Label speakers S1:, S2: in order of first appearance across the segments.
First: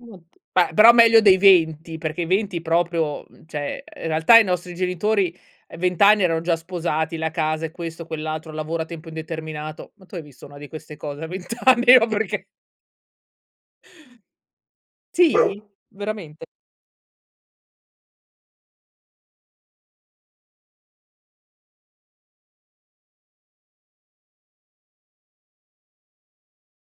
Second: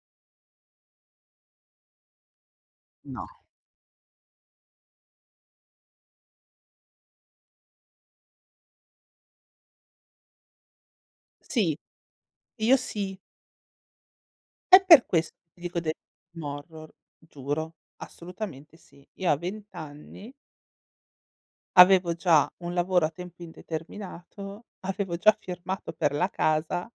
S1: Mh, ma però meglio dei 20, perché i 20 proprio,
S2: No.
S1: mhmm, cioè, uhm, in realtà i nostri genitori, ehm, 20 anni erano già sposati, la casa e questo, quell'altro, lavoro a tempo indeterminato, ma tu hai visto una di queste cose a 20
S2: Sì.
S1: anni? No perché
S2: Io sì. È per
S1: Sì?
S2: questo ti dico del film
S1: Veramente?
S2: horror, giuro, assolutamente sì. Io a 20 anni avevo già un lavoro a tempo indeterminato, avevo già firmato per la casa.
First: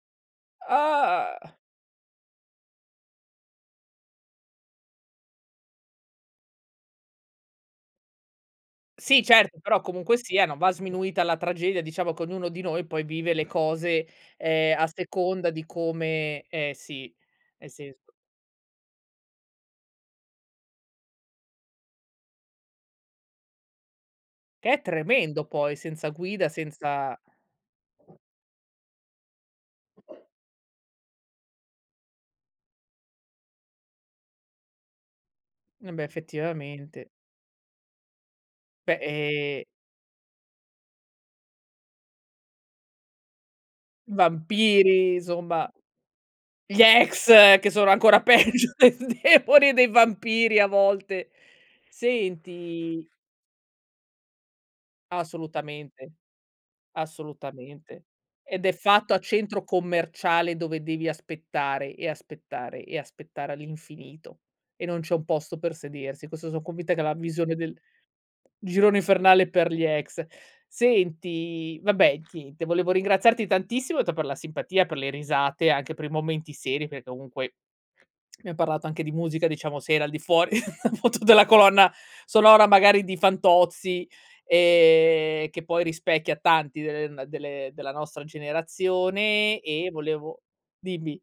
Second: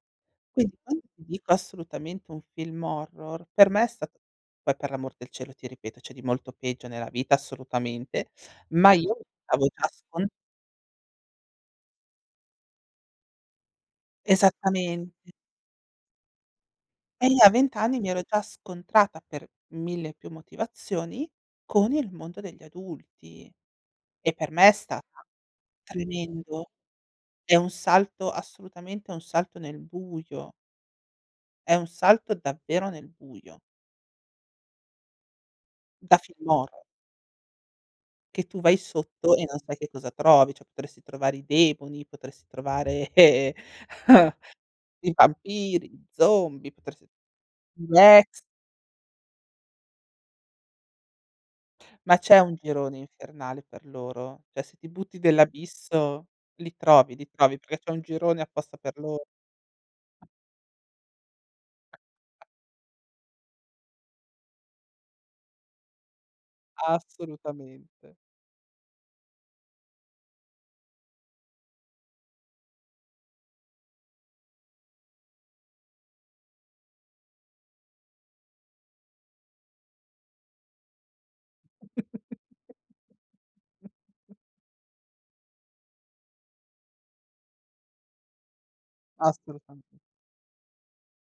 S2: Quindi quando ti dico
S1: Ah!
S2: assolutamente un film horror, per me è stato poi per l'amor del cielo, ti ripeto c'è di molto peggio nella vita assolutamente, ma io
S1: Sì,
S2: mi
S1: certo,
S2: stavo
S1: però
S2: già
S1: comunque
S2: scon
S1: sia, non va sminuita la tragedia, diciamo che ognuno di noi poi vive le cose, ehm, a
S2: Esattamente.
S1: seconda di come ehm, si,
S2: E io a
S1: nel
S2: 20 anni mi
S1: senso
S2: ero già scontrata per mille più motivazioni con il mondo degli adulti, e per me è
S1: Che è
S2: stata
S1: tremendo poi, senza guida,
S2: tremendo.
S1: senza
S2: È un salto assolutamente un salto nel buio è un salto davvero nel buio.
S1: E beh,
S2: Da film horror.
S1: effettivamente.
S2: Che tu vai
S1: Beh
S2: sotto, e non
S1: e
S2: sai che cosa trovi, cioè potresti trovare i demoni, potresti trovare, ehm, i
S1: Vampiri, insomma.
S2: vampiri, gli zombie,
S1: Gli
S2: potresti
S1: ex! Che sono
S2: un
S1: ancora
S2: ex.
S1: peggio dei demoni e dei vampiri a volte.
S2: Ma c'è un girone
S1: Senti
S2: infernale per loro? Cioè se ti butti
S1: Assolutamente,
S2: dell'abisso li trovi, li trovi, perché c'è un
S1: assolutamente.
S2: girone
S1: Ed è
S2: apposta per
S1: fatto a
S2: loro.
S1: centro commerciale dove devi aspettare, e aspettare, e aspettare all'infinito, e non c'è un posto per sedersi. Questo so' convinta che è la visione del
S2: Assolutamente.
S1: girone infernale per gli ex. Senti, vabbè ti te volevo ringraziarti tantissimo t per la simpatia, per le risate anche per i momenti seri perché comunque abbiam parlato anche di musica, diciamo se era al di fuori appunto della colonna sonora magari di Fantozzi, ehm, che poi rispecchia tanti de ehm, delle della nostra generazione, e
S2: Assolutamen
S1: volevo dimmi?